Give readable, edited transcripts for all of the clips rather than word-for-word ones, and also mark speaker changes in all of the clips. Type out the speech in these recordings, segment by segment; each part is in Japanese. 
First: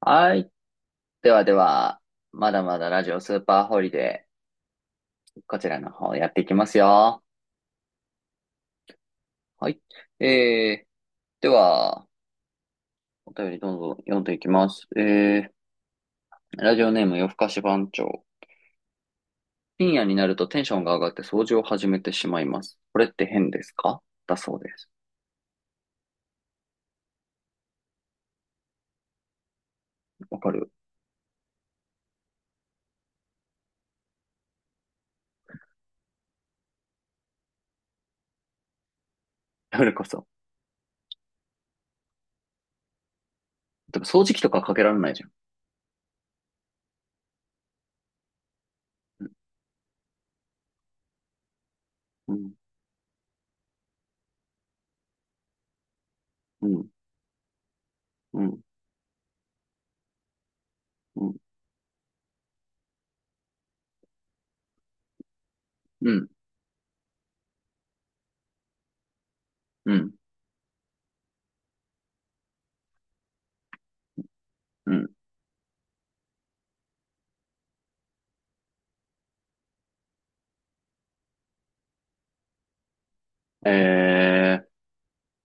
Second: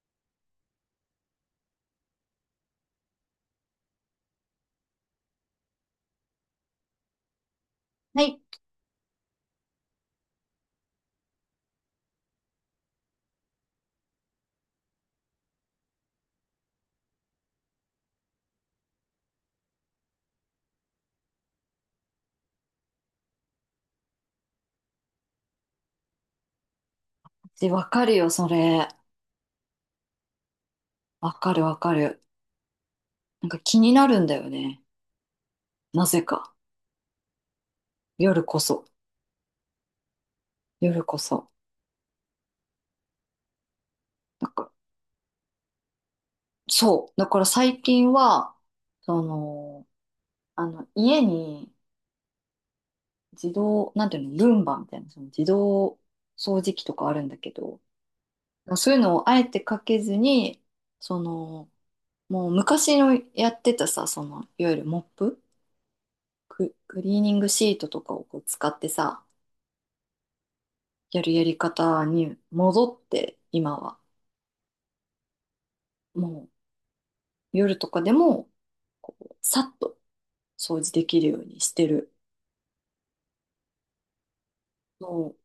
Speaker 1: はい。ではでは、まだまだラジオスーパーホリデー、こちらの方やっていきますよ。
Speaker 2: はい。
Speaker 1: はい。えー、では、お便りどんどん読んでいきます。ラジオネーム夜更かし番長。深夜になるとテンションが上がって掃除を始めてしまいます。これって変ですか、だそうです。
Speaker 2: で、わかるよ、それ。
Speaker 1: わかる。
Speaker 2: わかるわかる。なんか気になるんだよね。なぜか。夜こそ。
Speaker 1: それこそ。
Speaker 2: 夜こそ。
Speaker 1: でも掃除機と
Speaker 2: なん
Speaker 1: かか
Speaker 2: か、
Speaker 1: けられないじゃん。
Speaker 2: そう。だから最近は、その、家に
Speaker 1: うん、
Speaker 2: 自動、なんていうの、ルンバみたいな、その自動掃
Speaker 1: う
Speaker 2: 除機
Speaker 1: ん、
Speaker 2: とかあるんだけど、
Speaker 1: うん、
Speaker 2: そういうのをあえてかけずに、そ
Speaker 1: うん、
Speaker 2: の、もう昔のやってたさ、その、いわゆるモップ、
Speaker 1: うん、
Speaker 2: クリーニングシートとかをこう使ってさ、
Speaker 1: うん、
Speaker 2: やるやり方に戻って、今は。
Speaker 1: うん。
Speaker 2: もう夜とかでも、さっと掃除できるようにしてる。
Speaker 1: え
Speaker 2: もう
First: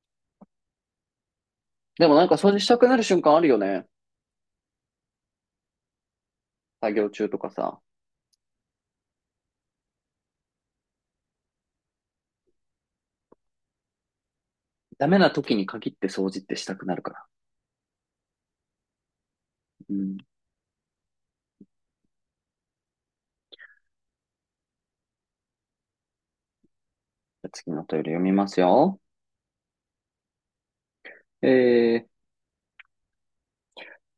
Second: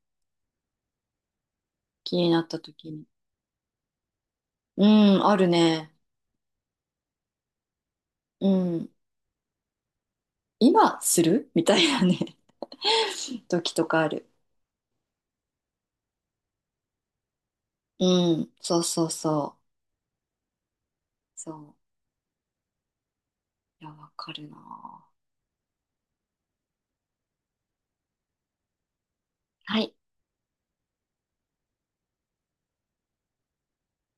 Speaker 1: でも
Speaker 2: 気
Speaker 1: なん
Speaker 2: に
Speaker 1: か
Speaker 2: なっ
Speaker 1: 掃除
Speaker 2: た
Speaker 1: したく
Speaker 2: 時
Speaker 1: なる
Speaker 2: に。
Speaker 1: 瞬間あるよね。
Speaker 2: うん、あるね。
Speaker 1: 作業中とかさ。
Speaker 2: うん。今する みたいなね 時とかある。
Speaker 1: ダメな時に限って掃除ってしたくなるから。
Speaker 2: うん、そうそうそう。
Speaker 1: うん。じ
Speaker 2: そう。いや、わかるな。
Speaker 1: ゃあ次のトイレ読みますよ。
Speaker 2: はい。
Speaker 1: えー、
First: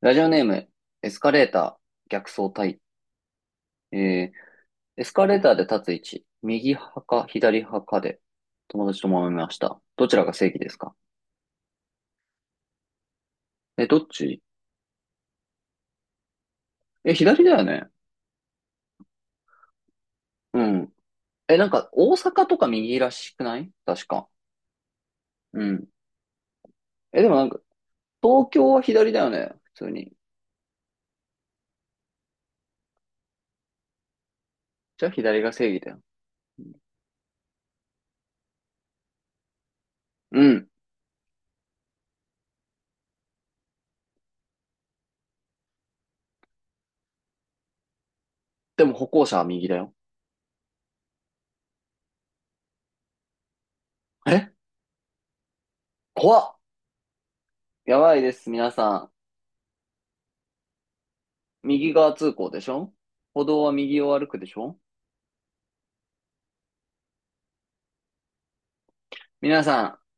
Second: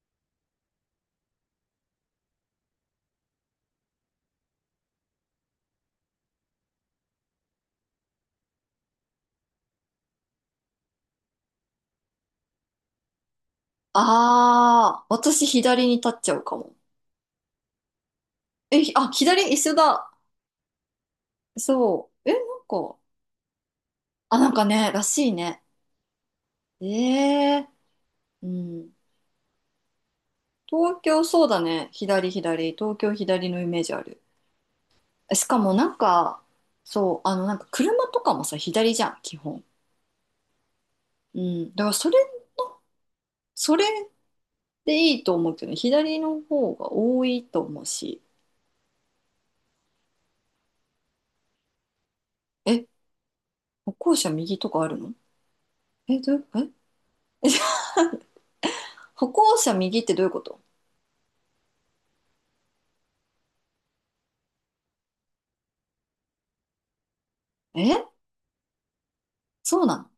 Speaker 1: ラジオネーム、エスカレーター、逆走隊。えー、エスカレーターで立つ位置、右派か左派かで、友達と揉めました。どちらが正義ですか？え、どっち。
Speaker 2: ああ、私左に立っちゃうかも。
Speaker 1: え、左だよね。
Speaker 2: え、ひあ、左一緒だ。
Speaker 1: うん。え、なんか、
Speaker 2: そ
Speaker 1: 大
Speaker 2: う。え、なん
Speaker 1: 阪とか右
Speaker 2: か、
Speaker 1: らしくない、確か。
Speaker 2: あ、なんかね、らしい
Speaker 1: う
Speaker 2: ね。
Speaker 1: ん。え、でもなんか、
Speaker 2: ええ、う
Speaker 1: 東京は
Speaker 2: ん。
Speaker 1: 左だよね。普通に。
Speaker 2: 東京そうだね。左左。東京左のイメージある。
Speaker 1: じゃあ左
Speaker 2: し
Speaker 1: が
Speaker 2: か
Speaker 1: 正
Speaker 2: も
Speaker 1: 義
Speaker 2: な
Speaker 1: だ
Speaker 2: ん
Speaker 1: よ。
Speaker 2: か、そう、あのなんか車とかもさ、左じゃん、基本。
Speaker 1: うん。
Speaker 2: うん。だからそれ、それでいいと思うけどね、左の方が多いと思うし。
Speaker 1: でも歩行者は右だよ。
Speaker 2: え、歩行者
Speaker 1: え、
Speaker 2: 右とかあるの？え、ど
Speaker 1: 怖
Speaker 2: う、
Speaker 1: っ。
Speaker 2: え、
Speaker 1: やばいです、皆さん。
Speaker 2: 歩行者右ってどういうこと？
Speaker 1: 右側通行でしょ。歩道は右を歩くでしょ。
Speaker 2: え、
Speaker 1: 皆
Speaker 2: そうな
Speaker 1: さ
Speaker 2: の？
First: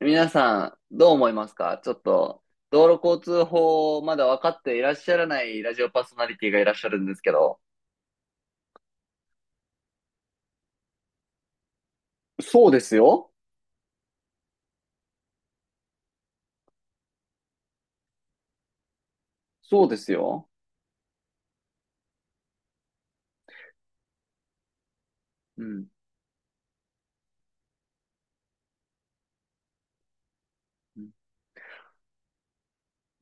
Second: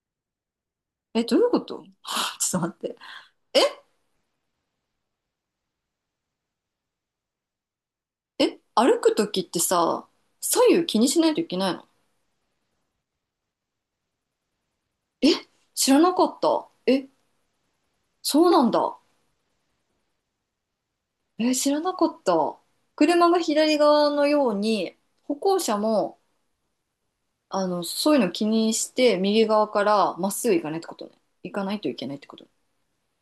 Speaker 1: ん、皆さん、どう
Speaker 2: え、
Speaker 1: 思い
Speaker 2: どうい
Speaker 1: ま
Speaker 2: う
Speaker 1: す
Speaker 2: こ
Speaker 1: か、
Speaker 2: と
Speaker 1: ちょっ と、
Speaker 2: ちょっと待っ
Speaker 1: 道
Speaker 2: て。
Speaker 1: 路交通
Speaker 2: え、
Speaker 1: 法をまだ分かっていらっしゃらないラジオパーソナリティがいらっしゃるんですけど。
Speaker 2: え、歩くときってさ、左右気にしないといけないの？
Speaker 1: そうですよ。
Speaker 2: え、知らなかった。え、そうなんだ。
Speaker 1: そうですよ。
Speaker 2: えー、知らなかった。車が左側のように、歩行
Speaker 1: う
Speaker 2: 者
Speaker 1: ん。
Speaker 2: も、あの、そういうの気にして、右側からまっすぐ行かないってことね。行かないといけないってこと。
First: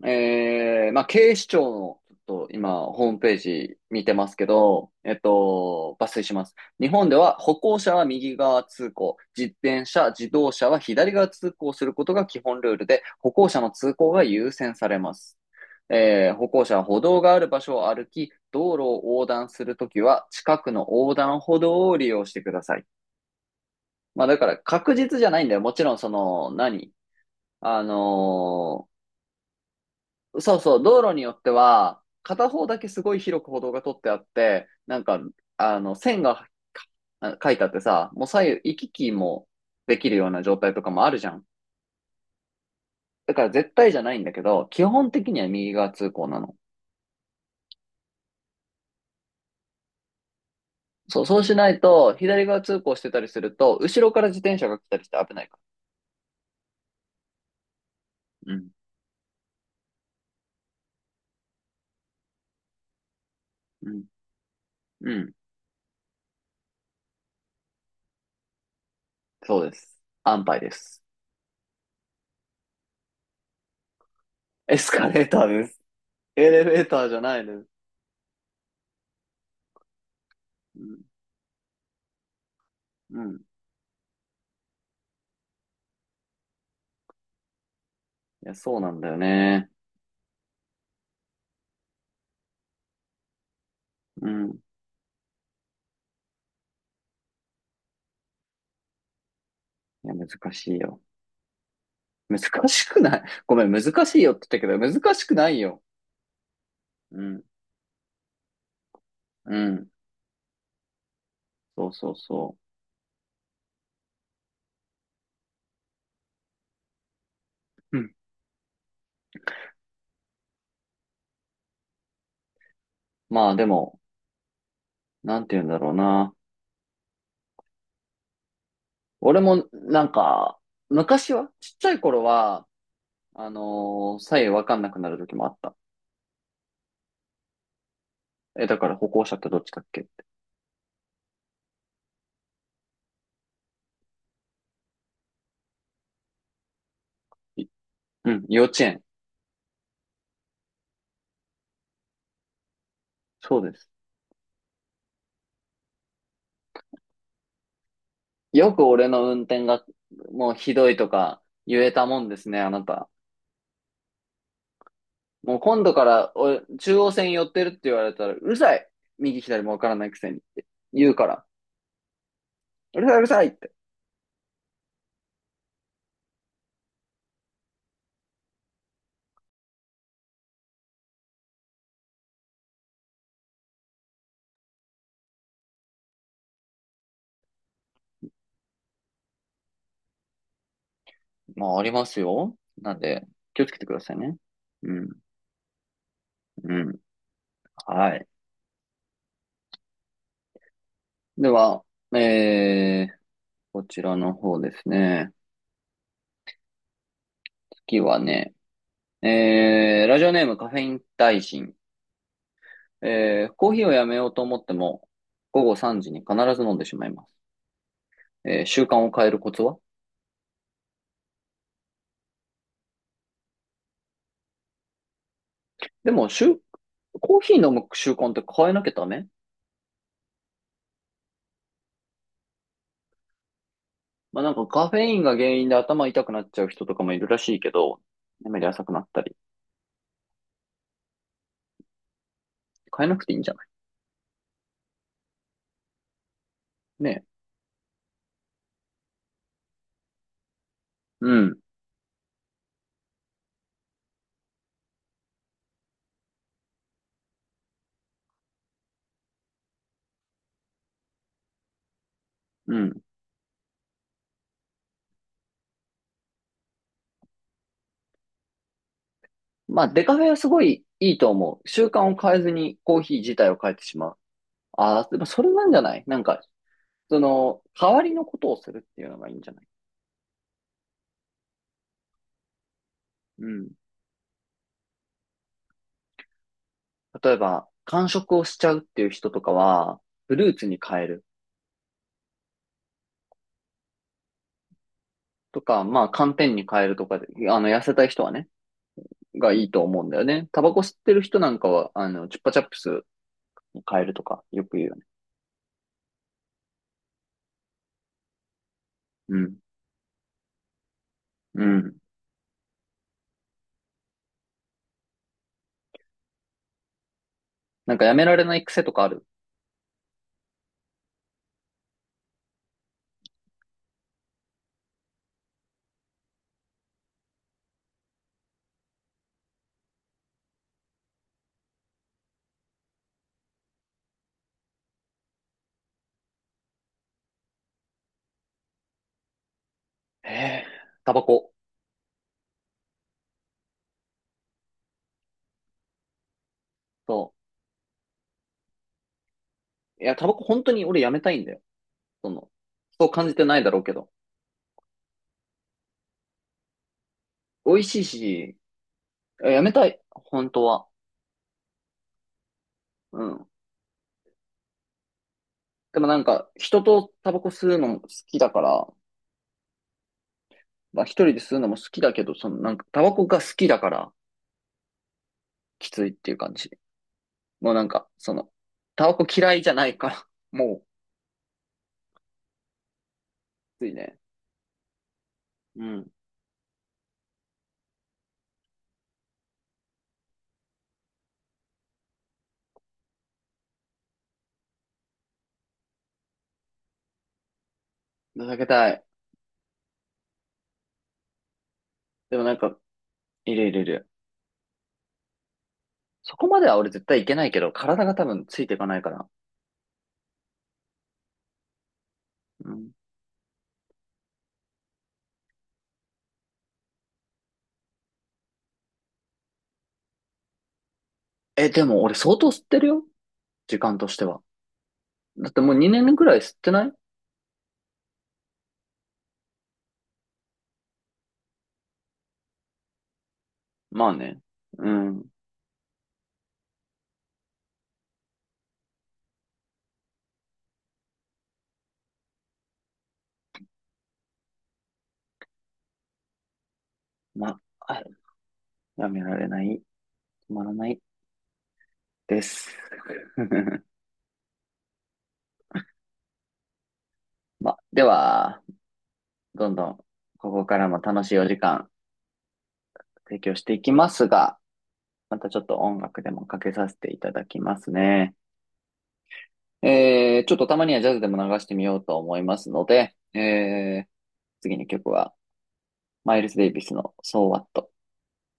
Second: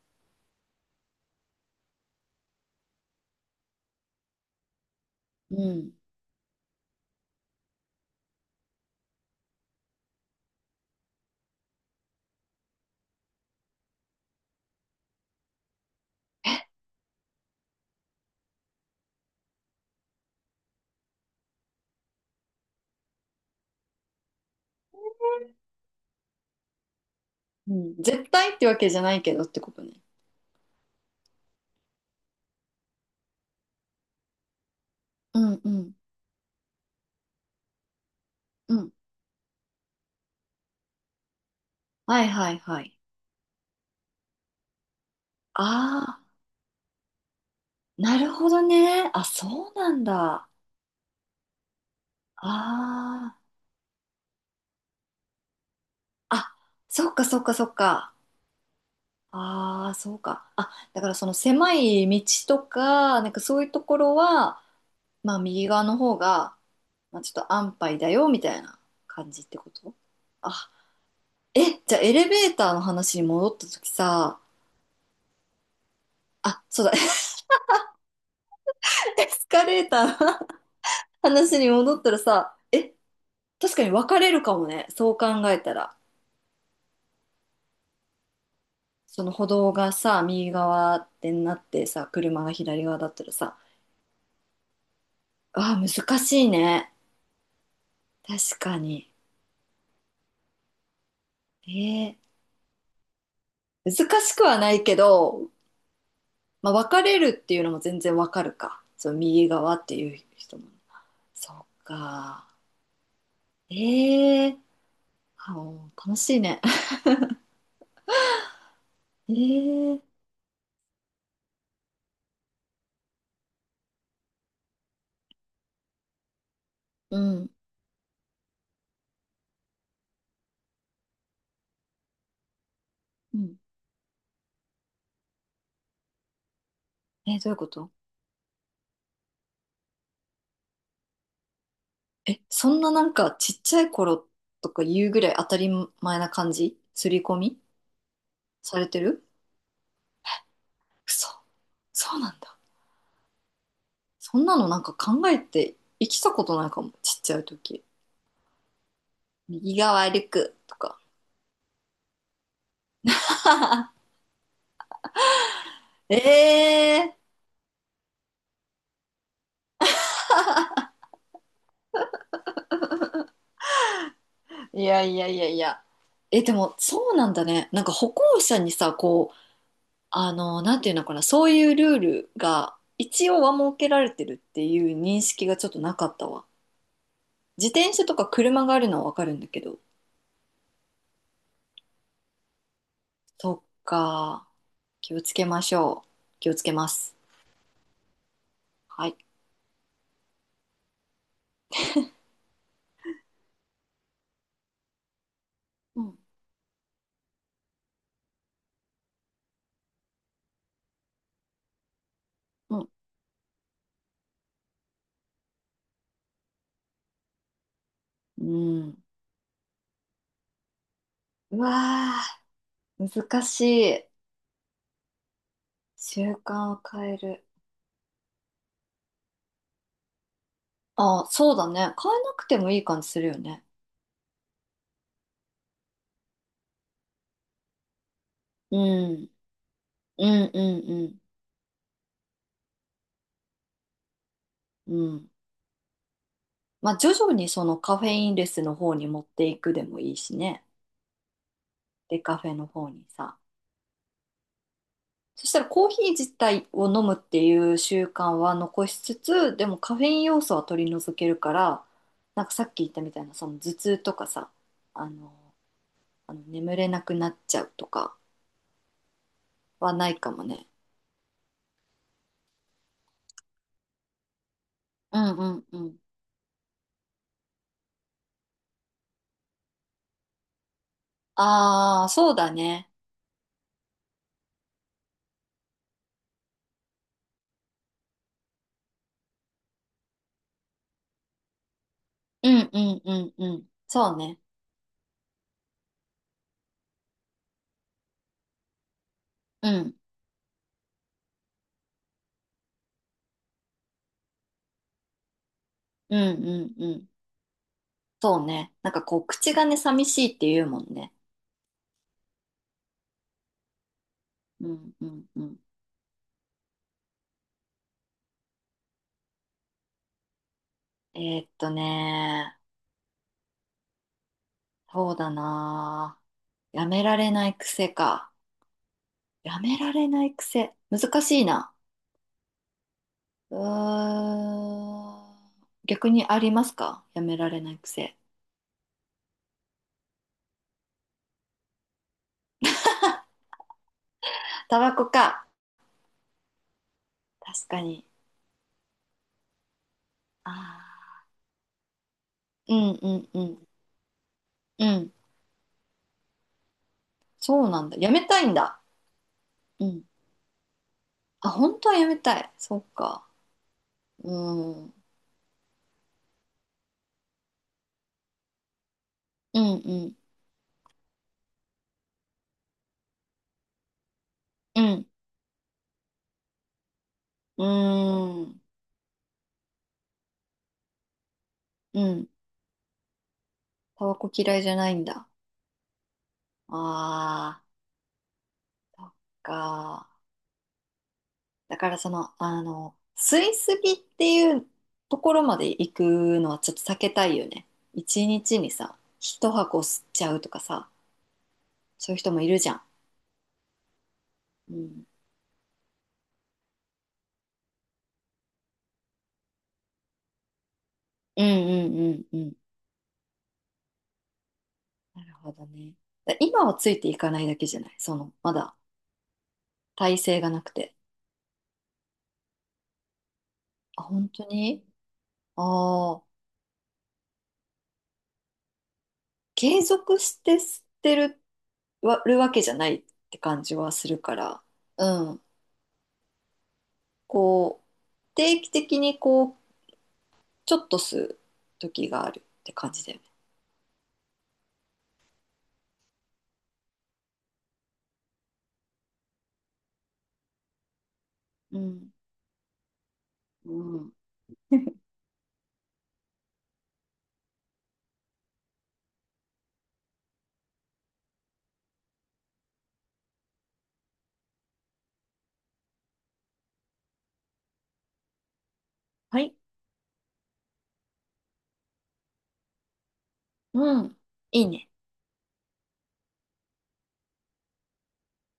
Speaker 1: まあ、警視庁の、ちょっと今、ホームページ見てますけど、えっ
Speaker 2: うん。
Speaker 1: と、抜粋します。日本では歩行者は右側通行、自転車、自動車は左側通行することが基本ルールで、歩行者の通行が優先されます。歩行者は歩道がある場所を歩き、道路を横断するときは、近くの横断歩道を利用してください。まあ、だから確実じゃないんだよ。もちろん、その、何、
Speaker 2: う
Speaker 1: あ
Speaker 2: ん。絶対ってわ
Speaker 1: の
Speaker 2: け
Speaker 1: ー
Speaker 2: じゃないけどってことね。
Speaker 1: そうそう、道路によっては、片方だけすごい広く歩道が取ってあって、なんか、
Speaker 2: うんう
Speaker 1: あの、
Speaker 2: ん
Speaker 1: 線が、あ、書いてあってさ、もう左右
Speaker 2: う
Speaker 1: 行き
Speaker 2: ん。
Speaker 1: 来もできるような状態とかもあるじゃん。
Speaker 2: はいはいはい。
Speaker 1: だから絶対じゃないんだけど、基本的には右側通
Speaker 2: ああ、
Speaker 1: 行なの。
Speaker 2: なるほどね。あ、そうなんだ。
Speaker 1: そう、そうしないと、左側通行してたり
Speaker 2: あ
Speaker 1: す
Speaker 2: あ。
Speaker 1: ると、後ろから自転車が来たりして危ないか
Speaker 2: あ、そっかそっかそっか。
Speaker 1: ら。うん、
Speaker 2: ああ、そうか。あ、だからその狭い道とか、なんかそういうと
Speaker 1: う
Speaker 2: こ
Speaker 1: ん、
Speaker 2: ろは、
Speaker 1: うん、
Speaker 2: まあ右側の方が、まあ、ちょっと安牌だよみたいな感じって
Speaker 1: そう
Speaker 2: こ
Speaker 1: で
Speaker 2: と？
Speaker 1: す。安牌
Speaker 2: あ、
Speaker 1: です。
Speaker 2: え、じゃあエレベーターの話に戻った時さ、
Speaker 1: エスカレーターです。エ
Speaker 2: あ、
Speaker 1: レベ
Speaker 2: そう
Speaker 1: ー
Speaker 2: だ、
Speaker 1: ターじゃ ないです。
Speaker 2: エスカレーターの
Speaker 1: うん、
Speaker 2: 話に戻ったらさ、え、
Speaker 1: うん。
Speaker 2: 確かに分かれるかもね、そう考えたら。
Speaker 1: いや、そうなんだよ
Speaker 2: その歩
Speaker 1: ね。
Speaker 2: 道がさ、右側ってなってさ、車が左側だったらさ、
Speaker 1: うん。
Speaker 2: あー、難しいね。確かに。
Speaker 1: いや、難しいよ。
Speaker 2: え
Speaker 1: 難しくない、ごめん、難
Speaker 2: ー、
Speaker 1: しい
Speaker 2: 難
Speaker 1: よ
Speaker 2: し
Speaker 1: っ
Speaker 2: く
Speaker 1: て
Speaker 2: は
Speaker 1: 言ったけ
Speaker 2: な
Speaker 1: ど、
Speaker 2: いけ
Speaker 1: 難しくな
Speaker 2: ど、
Speaker 1: いよ。
Speaker 2: まあ、分かれ
Speaker 1: う
Speaker 2: る
Speaker 1: ん、
Speaker 2: っていうのも全然分かるか。その右
Speaker 1: う
Speaker 2: 側っ
Speaker 1: ん。
Speaker 2: ていう人も。そっ
Speaker 1: そうそう
Speaker 2: か。
Speaker 1: そ
Speaker 2: ええ、はあ、楽しいね。
Speaker 1: う。うん。
Speaker 2: ええ、
Speaker 1: まあでも、なんて言うんだろうな。
Speaker 2: うん、
Speaker 1: 俺も、なんか、昔は、ちっちゃい頃は、
Speaker 2: うん。
Speaker 1: 左右わかんなくなる時もあった。
Speaker 2: え、どういうこと？
Speaker 1: え、だから歩行者ってどっちだっけって。
Speaker 2: え、そんななんかちっちゃい頃とか言うぐらい当たり前な感じ刷り込み
Speaker 1: い、うん、幼
Speaker 2: さ
Speaker 1: 稚
Speaker 2: れて
Speaker 1: 園。
Speaker 2: る？嘘。そうなんだ。
Speaker 1: そうです。
Speaker 2: そんなのなんか考えて生きたことないかも、ちっちゃい時。
Speaker 1: よく俺の運転
Speaker 2: 右
Speaker 1: が、
Speaker 2: 側歩
Speaker 1: もう
Speaker 2: く
Speaker 1: ひ
Speaker 2: と
Speaker 1: どい
Speaker 2: か。
Speaker 1: とか、言えたもんですね、あなた。もう今度から俺、中央
Speaker 2: ええ、
Speaker 1: 線寄ってるって言われたら、うるさい。右左もわからないくせにって言うから、うるさいうるさいって。
Speaker 2: いやいやいやいや。え、でもそうなんだね。なんか歩行者にさ、こう、あの、なんていうのかな、そういうルールが一応は設けられてるっていう認識がちょっとなかったわ。自転車とか車があるのはわかるんだけど。
Speaker 1: まあ、ありますよ。なんで、
Speaker 2: そっ
Speaker 1: 気をつけてくださいね。
Speaker 2: か。
Speaker 1: う
Speaker 2: 気
Speaker 1: ん、
Speaker 2: をつけましょう。気をつけ
Speaker 1: う
Speaker 2: ま
Speaker 1: ん、
Speaker 2: す。
Speaker 1: はい。
Speaker 2: はい。
Speaker 1: では、えー、こちらの方ですね。
Speaker 2: うん。
Speaker 1: 次はね、ラジオネームカフェイン大臣。
Speaker 2: うん。
Speaker 1: コーヒーをやめようと思っても、午後3時に必ず飲んでしまいます。
Speaker 2: う
Speaker 1: 習慣
Speaker 2: ん。
Speaker 1: を変えるコツは。
Speaker 2: うわー、難しい。
Speaker 1: でも、
Speaker 2: 習
Speaker 1: しゅ、
Speaker 2: 慣を変え
Speaker 1: コー
Speaker 2: る。
Speaker 1: ヒー飲む習慣って変えなきゃダメ？
Speaker 2: あ、そうだね。変えなくてもいい感じするよね。
Speaker 1: まあなんかカフェインが原因で頭痛くなっちゃう人とかもいるらしいけど、眠り
Speaker 2: う
Speaker 1: 浅くなった
Speaker 2: ん。
Speaker 1: り。
Speaker 2: うんうん
Speaker 1: 変えなくていいんじゃない？
Speaker 2: うん。うん。まあ、徐
Speaker 1: ね。
Speaker 2: 々にそのカフェインレスの方に持っていくでもいいしね。
Speaker 1: うん。
Speaker 2: で、カフェの方にさ。そしたらコーヒー自体を飲むっていう習慣は残しつつ、でもカフェイン要素は取り除けるから、なんかさっ
Speaker 1: う
Speaker 2: き言っ
Speaker 1: ん。
Speaker 2: たみたいな、その頭痛とかさ、あの、あの眠れなくなっちゃうとか
Speaker 1: まあ
Speaker 2: は
Speaker 1: デ
Speaker 2: な
Speaker 1: カ
Speaker 2: い
Speaker 1: フェ
Speaker 2: か
Speaker 1: は
Speaker 2: も
Speaker 1: すご
Speaker 2: ね。
Speaker 1: いいいと思う。習慣を変えずにコーヒー自体を変えてしまう。ああ、
Speaker 2: う
Speaker 1: でも
Speaker 2: ん
Speaker 1: そ
Speaker 2: う
Speaker 1: れ
Speaker 2: ん
Speaker 1: なんじ
Speaker 2: う
Speaker 1: ゃな
Speaker 2: ん。
Speaker 1: い、なんか、その、代わりのことをするっていうのがいいんじゃない？
Speaker 2: ああ、そうだね。
Speaker 1: うん。例えば、間食をしちゃうっていう人とかは、フルーツに変える
Speaker 2: うんうんうんうん。そうね。
Speaker 1: とか、まあ寒天に変えるとかで、あの、痩せたい人はね、がい
Speaker 2: う
Speaker 1: いと
Speaker 2: ん。
Speaker 1: 思うんだよね。タバコ吸ってる人なんかは、あの、チュッパチャップス変えるとか、よく言うよね。
Speaker 2: うんうんうん。そうね。なんかこう、
Speaker 1: う
Speaker 2: 口
Speaker 1: ん。
Speaker 2: がね、寂しいって言うもんね。
Speaker 1: うん。
Speaker 2: うんうんうん。
Speaker 1: なんかやめられない癖とかある？
Speaker 2: ね、そうだなぁ。やめられない癖か。やめられない癖。難しいな。うーん。逆にありますか？やめられない癖。
Speaker 1: えー、タバコ。
Speaker 2: タバコか。
Speaker 1: そ
Speaker 2: 確かに。
Speaker 1: う。いや、タバコ本当に俺や
Speaker 2: あ
Speaker 1: めたいんだよ。その、
Speaker 2: あ、うん
Speaker 1: そ
Speaker 2: う
Speaker 1: う感
Speaker 2: ん
Speaker 1: じ
Speaker 2: う
Speaker 1: てない
Speaker 2: ん。
Speaker 1: だろうけど。
Speaker 2: うん。そう
Speaker 1: 美
Speaker 2: な
Speaker 1: 味
Speaker 2: ん
Speaker 1: し
Speaker 2: だ。
Speaker 1: い
Speaker 2: やめたいん
Speaker 1: し、
Speaker 2: だ。
Speaker 1: いや、やめた
Speaker 2: う
Speaker 1: い。
Speaker 2: ん。
Speaker 1: 本当は。
Speaker 2: あ、本当はやめたい。そっ
Speaker 1: う
Speaker 2: か。
Speaker 1: ん。
Speaker 2: うん。
Speaker 1: でもなんか、人とタバコ吸うのも好きだから、
Speaker 2: うんうん
Speaker 1: まあ一人で吸うのも好きだけど、そのなんか、タバコが好きだから、
Speaker 2: うん。
Speaker 1: きついっていう感じ。
Speaker 2: う
Speaker 1: もうなんか、そ
Speaker 2: ー
Speaker 1: の、
Speaker 2: ん。
Speaker 1: タバコ嫌いじゃないから、もう、
Speaker 2: うん。
Speaker 1: きつい
Speaker 2: タバ
Speaker 1: ね。
Speaker 2: コ嫌いじゃないんだ。
Speaker 1: うん。
Speaker 2: ああ、そっか。だからその、あの、吸いすぎっていうところまで行くのはちょっと避けたいよね。一
Speaker 1: 情
Speaker 2: 日
Speaker 1: け
Speaker 2: に
Speaker 1: た
Speaker 2: さ、
Speaker 1: い。
Speaker 2: 一箱吸っちゃうとかさ、そういう人
Speaker 1: で
Speaker 2: も
Speaker 1: も
Speaker 2: い
Speaker 1: なん
Speaker 2: るじゃ
Speaker 1: か、
Speaker 2: ん。
Speaker 1: いるいるいる。
Speaker 2: うん。
Speaker 1: そこまでは俺絶対いけないけど、体が多分ついていかないから。
Speaker 2: うんうんうんうん。
Speaker 1: うん。
Speaker 2: なるほどね。だ今はついていかないだけじゃない？その、まだ体勢がなくて。
Speaker 1: え、でも俺相当吸ってるよ。時間
Speaker 2: あ、
Speaker 1: として
Speaker 2: 本
Speaker 1: は。
Speaker 2: 当に？
Speaker 1: だって
Speaker 2: あ
Speaker 1: もう2年
Speaker 2: あー、
Speaker 1: ぐらい吸ってない。
Speaker 2: 継続して吸ってるわ、るわけじゃないって感じは
Speaker 1: ま
Speaker 2: す
Speaker 1: あ
Speaker 2: るか
Speaker 1: ね。
Speaker 2: ら。
Speaker 1: うん。
Speaker 2: うん。こう、定期的にこう、ちょっと吸う時があるって感じだよね。
Speaker 1: まあ、あ、やめられない。止まらない。
Speaker 2: うん。
Speaker 1: です。
Speaker 2: う ん。
Speaker 1: まあ、では、どんどん、ここからも楽しいお時間提供していきますが、またちょっと音楽でもかけさせていただきますね。
Speaker 2: はい。
Speaker 1: ちょっとたまにはジャズでも流してみようと思いますので、
Speaker 2: うん。いい
Speaker 1: 次に
Speaker 2: ね。
Speaker 1: 曲は、マイルス・デイビスの So What